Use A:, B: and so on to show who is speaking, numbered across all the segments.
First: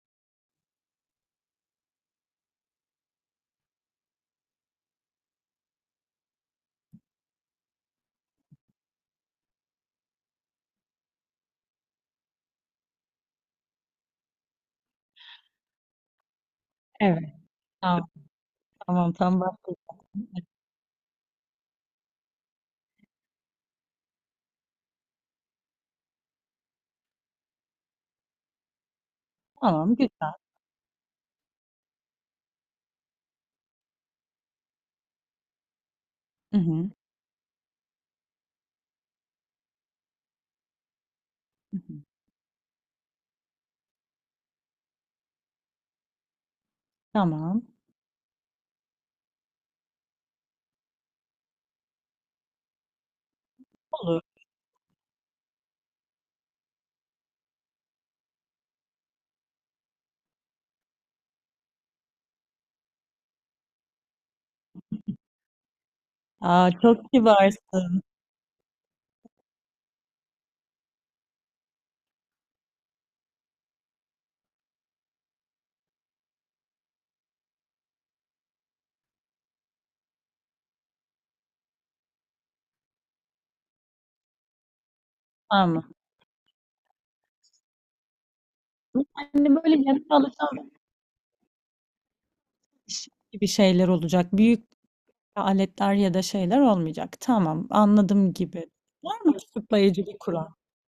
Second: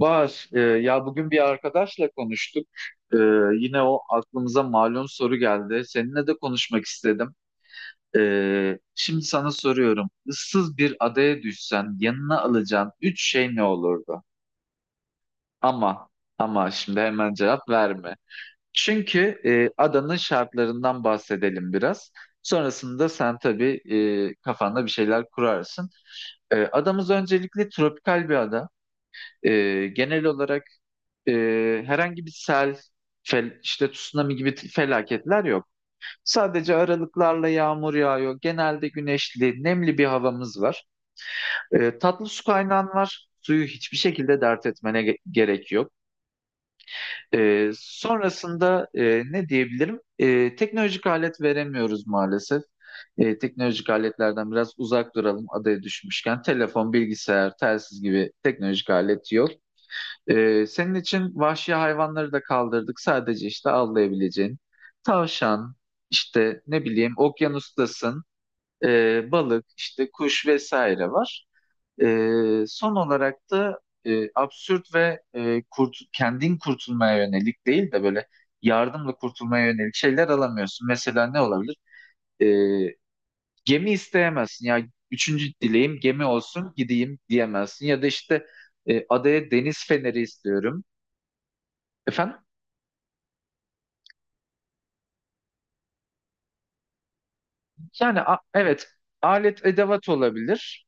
A: Bahar, ya bugün bir arkadaşla konuştuk. E, Yine o aklımıza malum soru geldi. Seninle de konuşmak istedim. Şimdi sana soruyorum. Issız bir adaya düşsen yanına alacağın üç şey ne olurdu? Ama, ama şimdi hemen
B: Evet.
A: cevap
B: Tamam,
A: verme.
B: tamam, tam
A: Çünkü adanın
B: başlayacağım.
A: şartlarından bahsedelim biraz. Sonrasında sen tabii kafanda bir şeyler kurarsın. Adamız öncelikle tropikal bir ada.
B: Tamam,
A: Genel
B: güzel.
A: olarak e, herhangi bir sel, işte tsunami gibi felaketler yok.
B: Hı
A: Sadece
B: hı,
A: aralıklarla yağmur yağıyor. Genelde güneşli, nemli bir havamız var.
B: hı hı.
A: Tatlı su kaynağın var. Suyu hiçbir şekilde dert etmene gerek yok.
B: Tamam,
A: Sonrasında ne diyebilirim? Teknolojik alet veremiyoruz maalesef. Teknolojik
B: olur.
A: aletlerden biraz uzak duralım adaya düşmüşken. Telefon, bilgisayar, telsiz gibi teknolojik alet yok. Senin için vahşi hayvanları da kaldırdık. Sadece işte avlayabileceğin tavşan, işte
B: Aa,
A: ne
B: çok
A: bileyim
B: kibarsın.
A: okyanustasın, balık, işte kuş vesaire var. Son olarak da absürt ve kendin kurtulmaya yönelik değil de böyle yardımla kurtulmaya yönelik şeyler alamıyorsun. Mesela ne olabilir? Ee, Gemi isteyemezsin. Ya üçüncü
B: Tamam.
A: dileğim gemi olsun gideyim diyemezsin. Ya da işte adaya
B: Yani böyle
A: deniz
B: yanına
A: feneri
B: alacağım
A: istiyorum. Efendim?
B: gibi şeyler olacak. Büyük aletler ya da şeyler olmayacak. Tamam,
A: Yani
B: anladım gibi.
A: evet
B: Var mı
A: alet
B: açıklayıcı
A: edevat
B: bir kural?
A: olabilir.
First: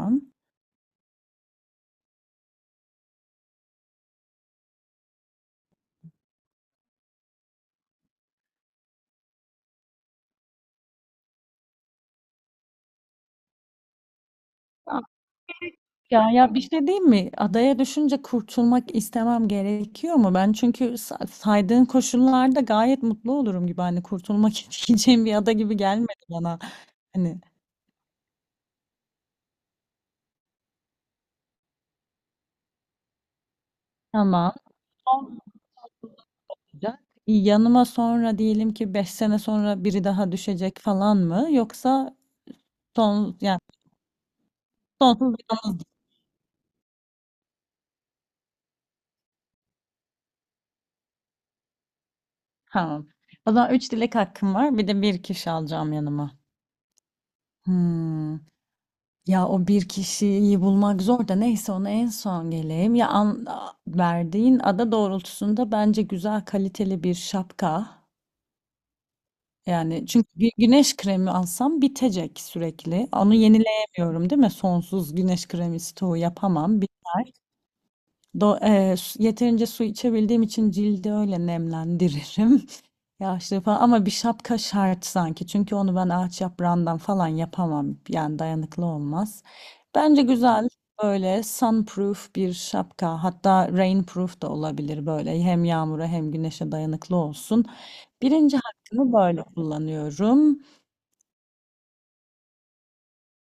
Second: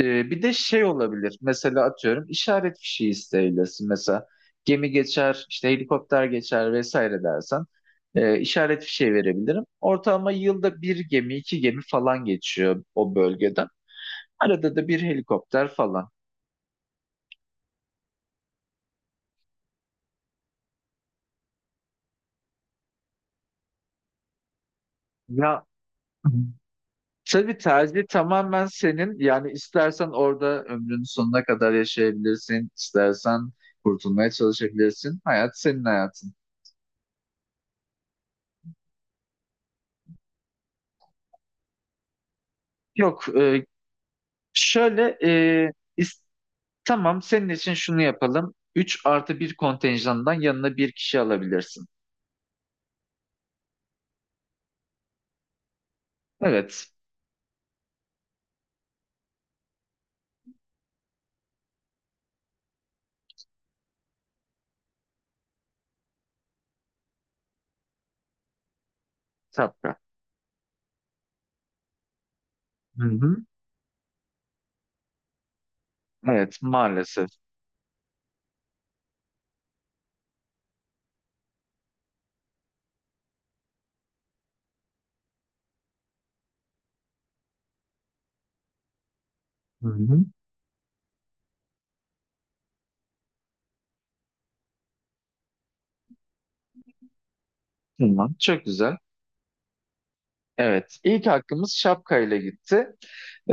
A: Bir de şey olabilir. Mesela atıyorum işaret fişi isteyebilirsin. Mesela gemi geçer, işte helikopter geçer vesaire dersen işaret fişi verebilirim. Ortalama yılda bir gemi, iki gemi falan geçiyor o bölgeden. Arada da bir helikopter falan.
B: Ya ya bir şey diyeyim mi? Adaya düşünce kurtulmak istemem gerekiyor mu? Ben çünkü saydığın koşullarda gayet mutlu olurum gibi. Hani kurtulmak isteyeceğim bir ada
A: Ya
B: gibi gelmedi bana. Hani
A: tabii tercih tamamen senin. Yani istersen orada ömrünün sonuna kadar yaşayabilirsin, istersen kurtulmaya
B: tamam.
A: çalışabilirsin.
B: Olmayacak.
A: Hayat senin hayatın.
B: Yanıma sonra diyelim ki 5 sene sonra biri daha düşecek falan mı? Yoksa
A: Yok,
B: son yani
A: şöyle
B: sonsuz yalnız.
A: is- tamam senin için şunu yapalım. 3 artı bir kontenjandan yanına bir kişi alabilirsin.
B: Tamam. O zaman 3 dilek hakkım var. Bir de bir kişi alacağım yanıma.
A: Evet,
B: Hmm. Ya o bir kişiyi bulmak zor da neyse ona en son geleyim. Verdiğin ada doğrultusunda bence güzel kaliteli bir şapka.
A: Sapra.
B: Yani çünkü güneş kremi alsam bitecek
A: Hı
B: sürekli. Onu
A: hı.
B: yenileyemiyorum değil mi? Sonsuz güneş kremi stoğu
A: Evet,
B: yapamam.
A: maalesef.
B: Biter. Yeterince su içebildiğim için cildi öyle nemlendiririm. Yağışlı falan ama bir şapka şart sanki. Çünkü onu ben ağaç yaprağından falan yapamam. Yani dayanıklı olmaz.
A: Hı hı.
B: Bence güzel böyle sunproof bir şapka. Hatta rainproof da olabilir böyle. Hem yağmura hem güneşe dayanıklı olsun.
A: Tamam,
B: Birinci
A: çok güzel.
B: hakkımı böyle kullanıyorum.
A: Evet, ilk hakkımız şapkayla gitti.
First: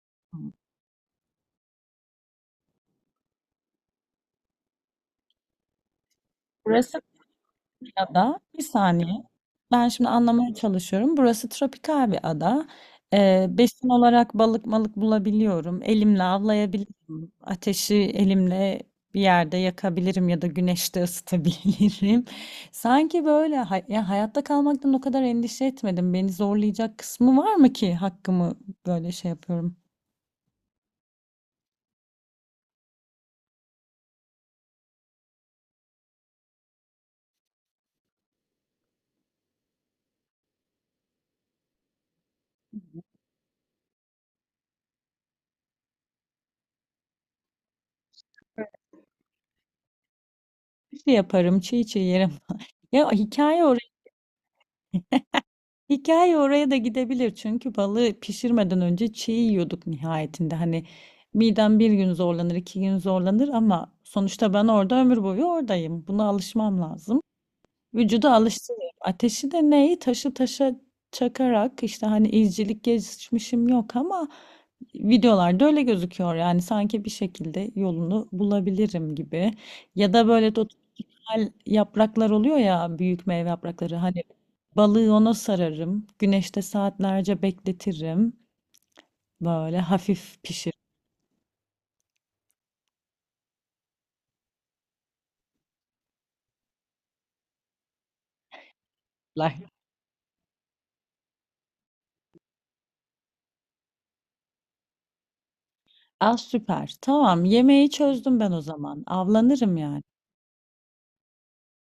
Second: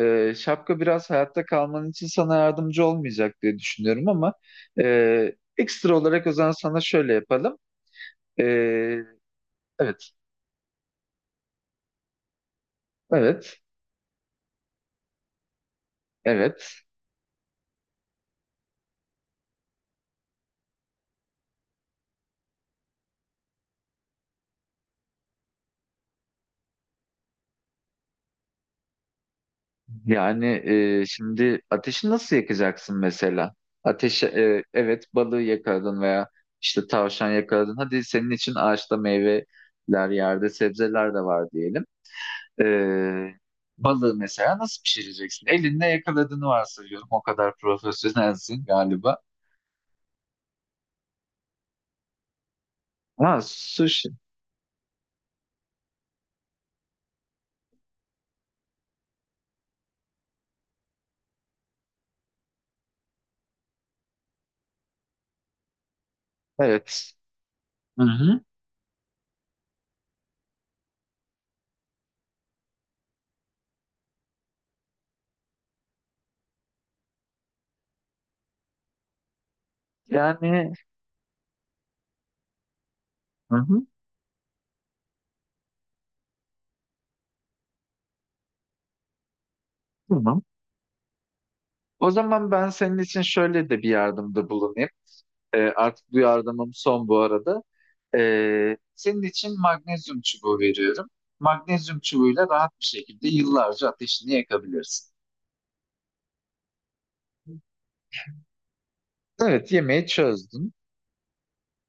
A: Şapka biraz hayatta kalman için sana yardımcı olmayacak diye düşünüyorum ama ekstra olarak o zaman sana şöyle yapalım.
B: Ya da
A: E,
B: bir saniye. Ben şimdi
A: evet,
B: anlamaya çalışıyorum. Burası tropikal bir ada.
A: evet,
B: Besin olarak balık malık bulabiliyorum. Elimle
A: evet.
B: avlayabilirim. Ateşi elimle bir yerde yakabilirim ya da güneşte ısıtabilirim. Sanki böyle hayatta kalmaktan o kadar endişe etmedim. Beni zorlayacak kısmı var mı ki hakkımı böyle şey yapıyorum.
A: Yani şimdi ateşi nasıl yakacaksın mesela? Ateşi evet balığı yakaladın veya işte tavşan yakaladın. Hadi senin için ağaçta meyveler yerde sebzeler de var diyelim. E, Balığı mesela nasıl pişireceksin? Elinle yakaladığını varsayıyorum. O kadar profesyonelsin galiba.
B: Bir şey yaparım, çiğ çiğ yerim. Ya
A: Ha
B: hikaye oraya.
A: sushi.
B: Hikaye oraya da gidebilir çünkü balığı pişirmeden önce çiğ yiyorduk nihayetinde. Hani midem bir gün zorlanır, iki gün zorlanır ama sonuçta ben orada ömür boyu oradayım. Buna alışmam
A: Evet.
B: lazım.
A: Hı
B: Vücudu
A: hı.
B: alıştırıyorum. Ateşi de neyi? Taşı taşa çakarak işte hani izcilik geçmişim yok ama videolarda öyle gözüküyor. Yani sanki bir şekilde yolunu bulabilirim gibi. Ya da böyle
A: Yani
B: tropikal yapraklar oluyor ya büyük meyve
A: hı hı.
B: yaprakları. Hani balığı ona sararım. Güneşte saatlerce bekletirim. Böyle
A: Tamam.
B: hafif pişirirler.
A: O zaman ben senin için şöyle de bir yardımda bulunayım. Artık duyardamım son bu arada. Senin için magnezyum çubuğu veriyorum. Magnezyum çubuğuyla rahat bir şekilde yıllarca ateşini yakabilirsin.
B: Ah süper. Tamam, yemeği çözdüm ben o zaman.
A: Evet,
B: Avlanırım yani.
A: yemeği çözdün.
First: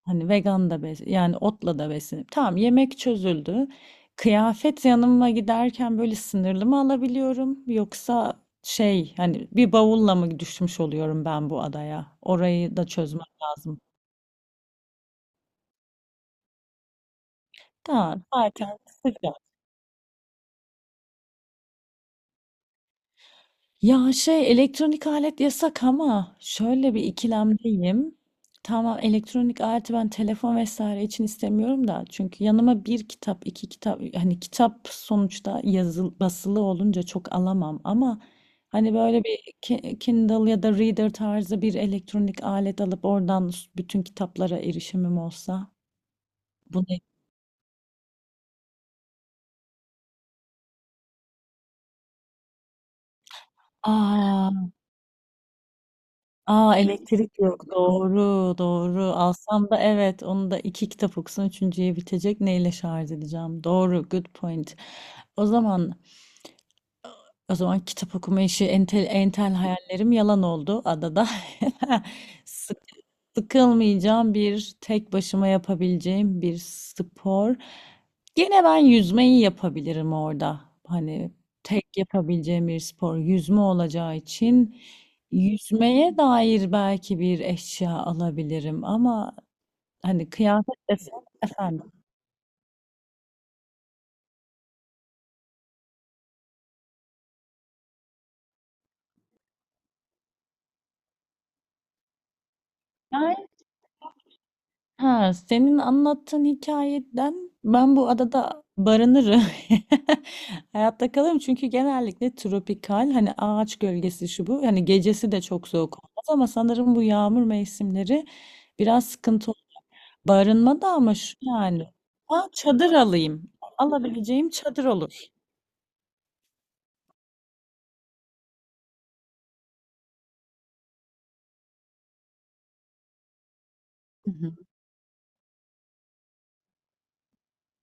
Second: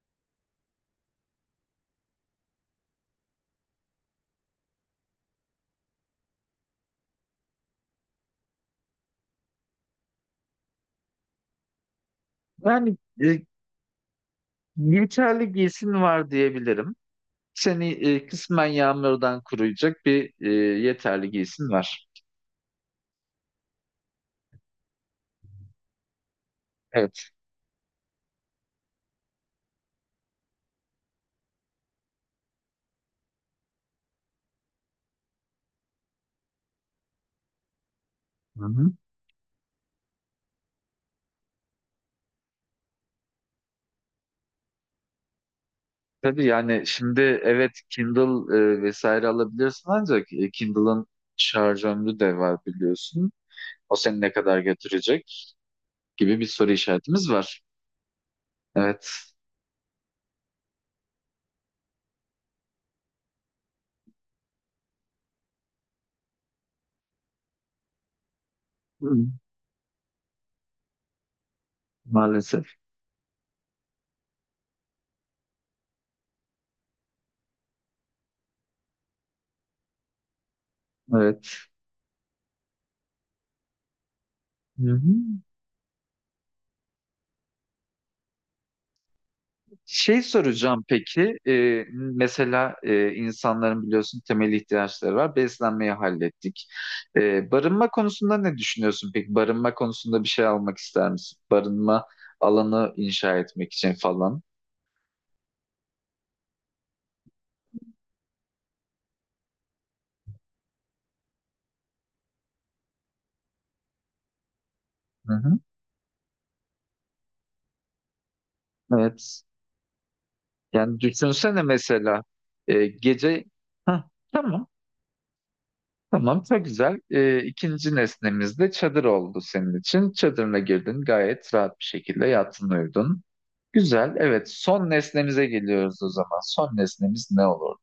B: Hani vegan da bes yani otla da beslenip tamam, yemek çözüldü. Kıyafet yanıma giderken böyle sınırlı mı alabiliyorum yoksa şey hani bir bavulla mı düşmüş oluyorum ben bu adaya? Orayı da
A: Yani
B: çözmem
A: e,
B: lazım.
A: yeterli giysin var diyebilirim. Seni
B: Tamam
A: kısmen
B: zaten sıcak.
A: yağmurdan koruyacak bir yeterli giysin var.
B: Ya şey elektronik alet yasak ama şöyle bir
A: Evet.
B: ikilemdeyim. Tamam, elektronik aleti ben telefon vesaire için istemiyorum da çünkü yanıma bir kitap iki kitap hani kitap sonuçta yazılı basılı olunca çok alamam ama
A: Hı hı.
B: hani böyle bir Kindle ya da Reader tarzı bir elektronik alet alıp oradan bütün kitaplara erişimim olsa
A: Tabii yani
B: bu ne?
A: şimdi evet Kindle vesaire alabilirsin ancak Kindle'ın şarj ömrü de var biliyorsun. O seni ne
B: Aa.
A: kadar götürecek gibi bir soru
B: A,
A: işaretimiz
B: elektrik
A: var.
B: yok. Doğru, doğru.
A: Evet.
B: Alsam da evet, onu da 2 kitap okusan üçüncüye bitecek. Neyle şarj edeceğim? Doğru, good point. O zaman o zaman kitap okuma işi entel
A: Hı,
B: entel hayallerim yalan oldu adada.
A: maalesef.
B: Sık- Sıkılmayacağım bir tek başıma yapabileceğim bir spor. Gene ben yüzmeyi yapabilirim orada. Hani
A: Evet.
B: tek yapabileceğim bir spor yüzme olacağı için
A: Hı hı.
B: yüzmeye dair belki bir eşya alabilirim ama
A: Şey
B: hani kıyafet
A: soracağım
B: desem
A: peki,
B: efendim.
A: mesela insanların biliyorsun temel ihtiyaçları var. Beslenmeyi hallettik. Barınma konusunda ne düşünüyorsun peki? Barınma konusunda bir şey almak ister misin? Barınma alanı inşa etmek için falan.
B: Ha, senin anlattığın hikayeden ben bu adada barınırım. Hayatta kalırım çünkü genellikle tropikal hani ağaç gölgesi şu bu. Hani
A: Hı
B: gecesi de
A: hı.
B: çok soğuk olmaz ama sanırım bu yağmur mevsimleri biraz
A: Evet.
B: sıkıntı olur. Barınma da
A: Yani
B: ama şu
A: düşünsene
B: yani.
A: mesela
B: Ha, çadır
A: gece...
B: alayım.
A: Hah,
B: Alabileceğim
A: tamam.
B: çadır olur.
A: Tamam, çok güzel. İkinci nesnemiz de çadır oldu senin için. Çadırına girdin, gayet rahat bir şekilde yattın, uyudun. Güzel, evet. Son nesnemize geliyoruz o zaman. Son nesnemiz ne olur?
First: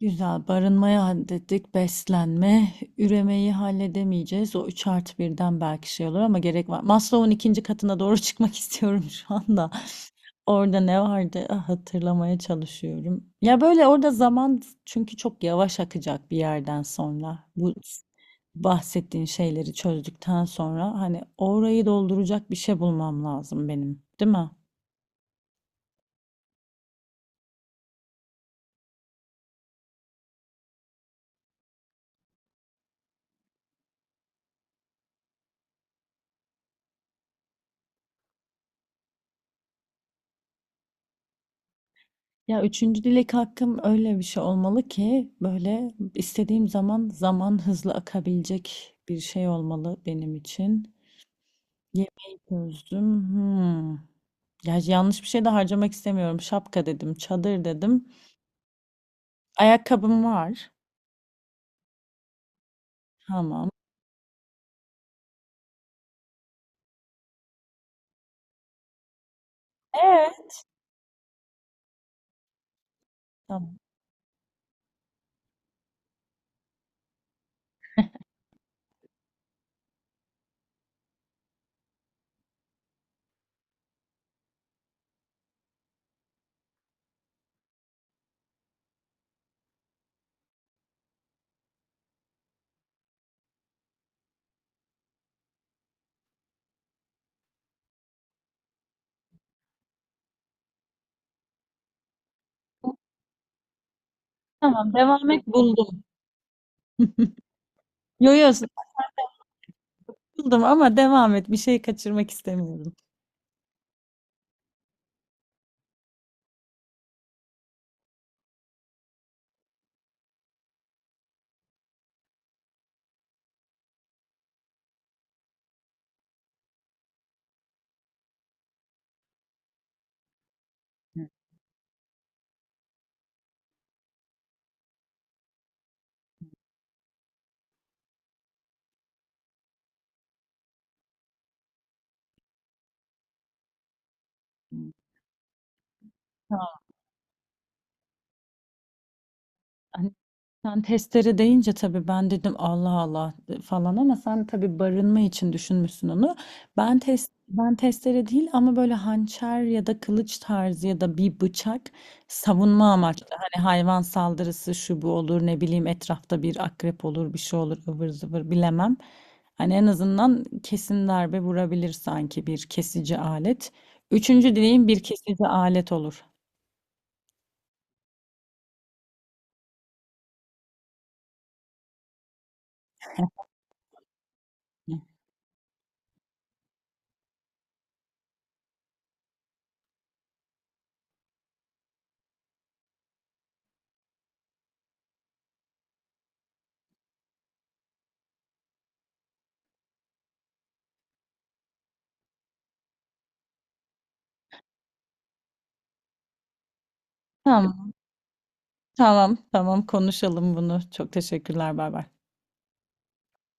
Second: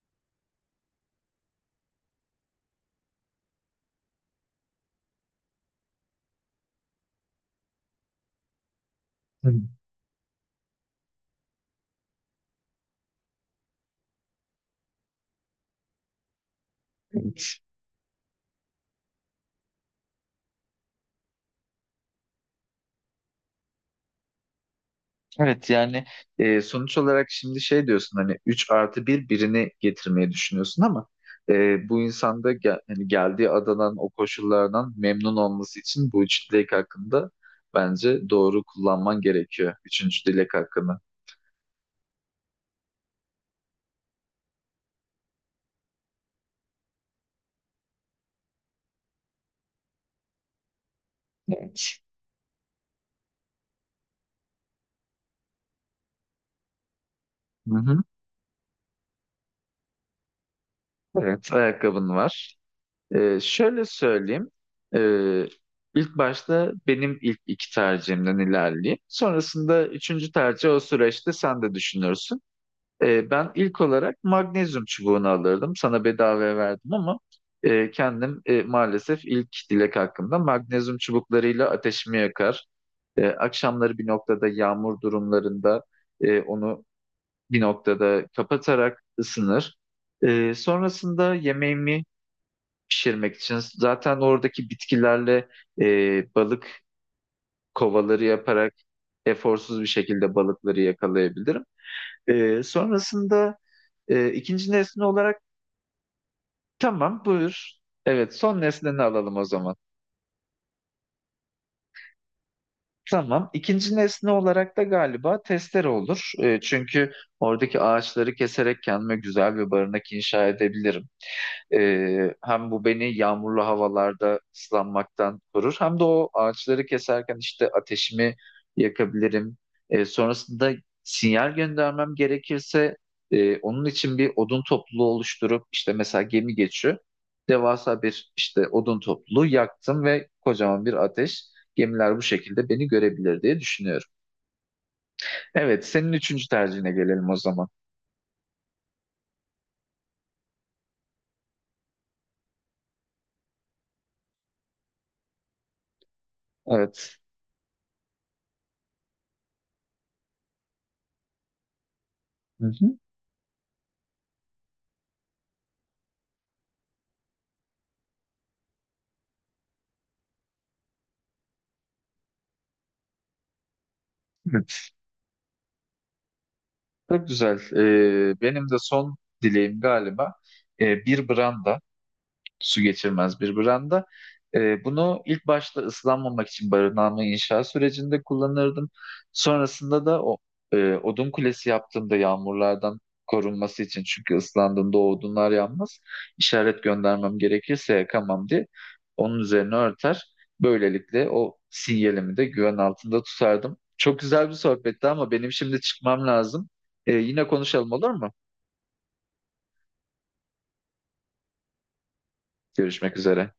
B: Güzel. Barınmayı hallettik. Beslenme. Üremeyi halledemeyeceğiz. O 3 artı birden belki şey olur ama gerek var. Maslow'un ikinci katına doğru çıkmak istiyorum şu
A: Hı.
B: anda. Orada ne vardı? Ah, hatırlamaya çalışıyorum. Ya böyle orada zaman çünkü çok yavaş akacak bir yerden sonra. Bu bahsettiğin şeyleri çözdükten sonra hani orayı dolduracak bir şey bulmam lazım benim, değil mi?
A: Evet, yani sonuç olarak şimdi şey diyorsun hani 3 artı bir birini getirmeyi düşünüyorsun ama bu insanda hani geldiği adadan o koşullardan memnun olması için bu üç dilek hakkında bence doğru kullanman gerekiyor. Üçüncü dilek hakkını.
B: Ya üçüncü dilek hakkım öyle bir şey olmalı ki böyle istediğim zaman zaman hızlı akabilecek bir şey olmalı benim için.
A: Evet.
B: Yemeği çözdüm. Hmm. Ya yanlış bir şey de harcamak istemiyorum. Şapka dedim, çadır
A: Hı hı.
B: dedim. Ayakkabım var.
A: Evet, ayakkabın var.
B: Tamam.
A: Şöyle söyleyeyim. Ee, ilk başta benim ilk iki tercihimden ilerleyeyim. Sonrasında üçüncü
B: Ee?
A: tercih o süreçte sen de düşünürsün. Ben
B: Tamam.
A: ilk olarak magnezyum çubuğunu alırdım. Sana bedavaya verdim ama kendim maalesef ilk dilek hakkımda magnezyum çubuklarıyla ateşimi yakar. Akşamları bir noktada yağmur durumlarında onu bir noktada kapatarak ısınır. Sonrasında yemeğimi pişirmek için. Zaten oradaki bitkilerle balık kovaları yaparak eforsuz bir şekilde balıkları yakalayabilirim. Sonrasında ikinci
B: Tamam,
A: nesne
B: devam
A: olarak
B: et, buldum.
A: tamam buyur. Evet
B: Yo yo,
A: son nesneni alalım o zaman.
B: buldum ama devam et. Bir şey kaçırmak istemiyorum.
A: Tamam. İkinci nesne olarak da galiba testere olur. Çünkü oradaki ağaçları keserek kendime güzel bir barınak inşa edebilirim. Hem bu beni yağmurlu havalarda ıslanmaktan korur hem de o ağaçları keserken işte ateşimi yakabilirim. Sonrasında
B: Hı
A: sinyal göndermem gerekirse onun için bir odun topluluğu oluşturup işte mesela gemi geçiyor. Devasa bir işte odun topluluğu yaktım ve kocaman bir ateş. Gemiler bu şekilde beni görebilir diye düşünüyorum.
B: hı.
A: Evet, senin üçüncü tercihine gelelim o zaman.
B: Hani sen testere deyince tabii ben dedim Allah Allah falan ama sen tabii barınma için düşünmüşsün onu. Ben
A: Evet.
B: test ben testere değil ama böyle hançer ya da kılıç tarzı ya da bir bıçak savunma
A: Hı
B: amaçlı. Hani hayvan saldırısı şu bu olur ne bileyim etrafta bir akrep olur bir şey olur ıvır zıvır bilemem. Hani en azından kesin darbe vurabilir sanki bir kesici alet. Üçüncü
A: hı.
B: dileğim bir kesici alet olur.
A: Çok güzel. Benim de son dileğim galiba bir branda su geçirmez bir branda. Bunu ilk başta ıslanmamak için barınağımı inşa sürecinde kullanırdım. Sonrasında da o odun kulesi yaptığımda yağmurlardan korunması için çünkü ıslandığımda o odunlar yanmaz. İşaret göndermem gerekirse yakamam diye onun üzerine örter. Böylelikle o sinyalimi de güven altında tutardım. Çok güzel bir sohbetti ama benim şimdi çıkmam lazım. Yine
B: Tamam.
A: konuşalım olur mu?
B: Tamam, tamam konuşalım bunu. Çok teşekkürler. Bay bay.
A: Görüşmek üzere.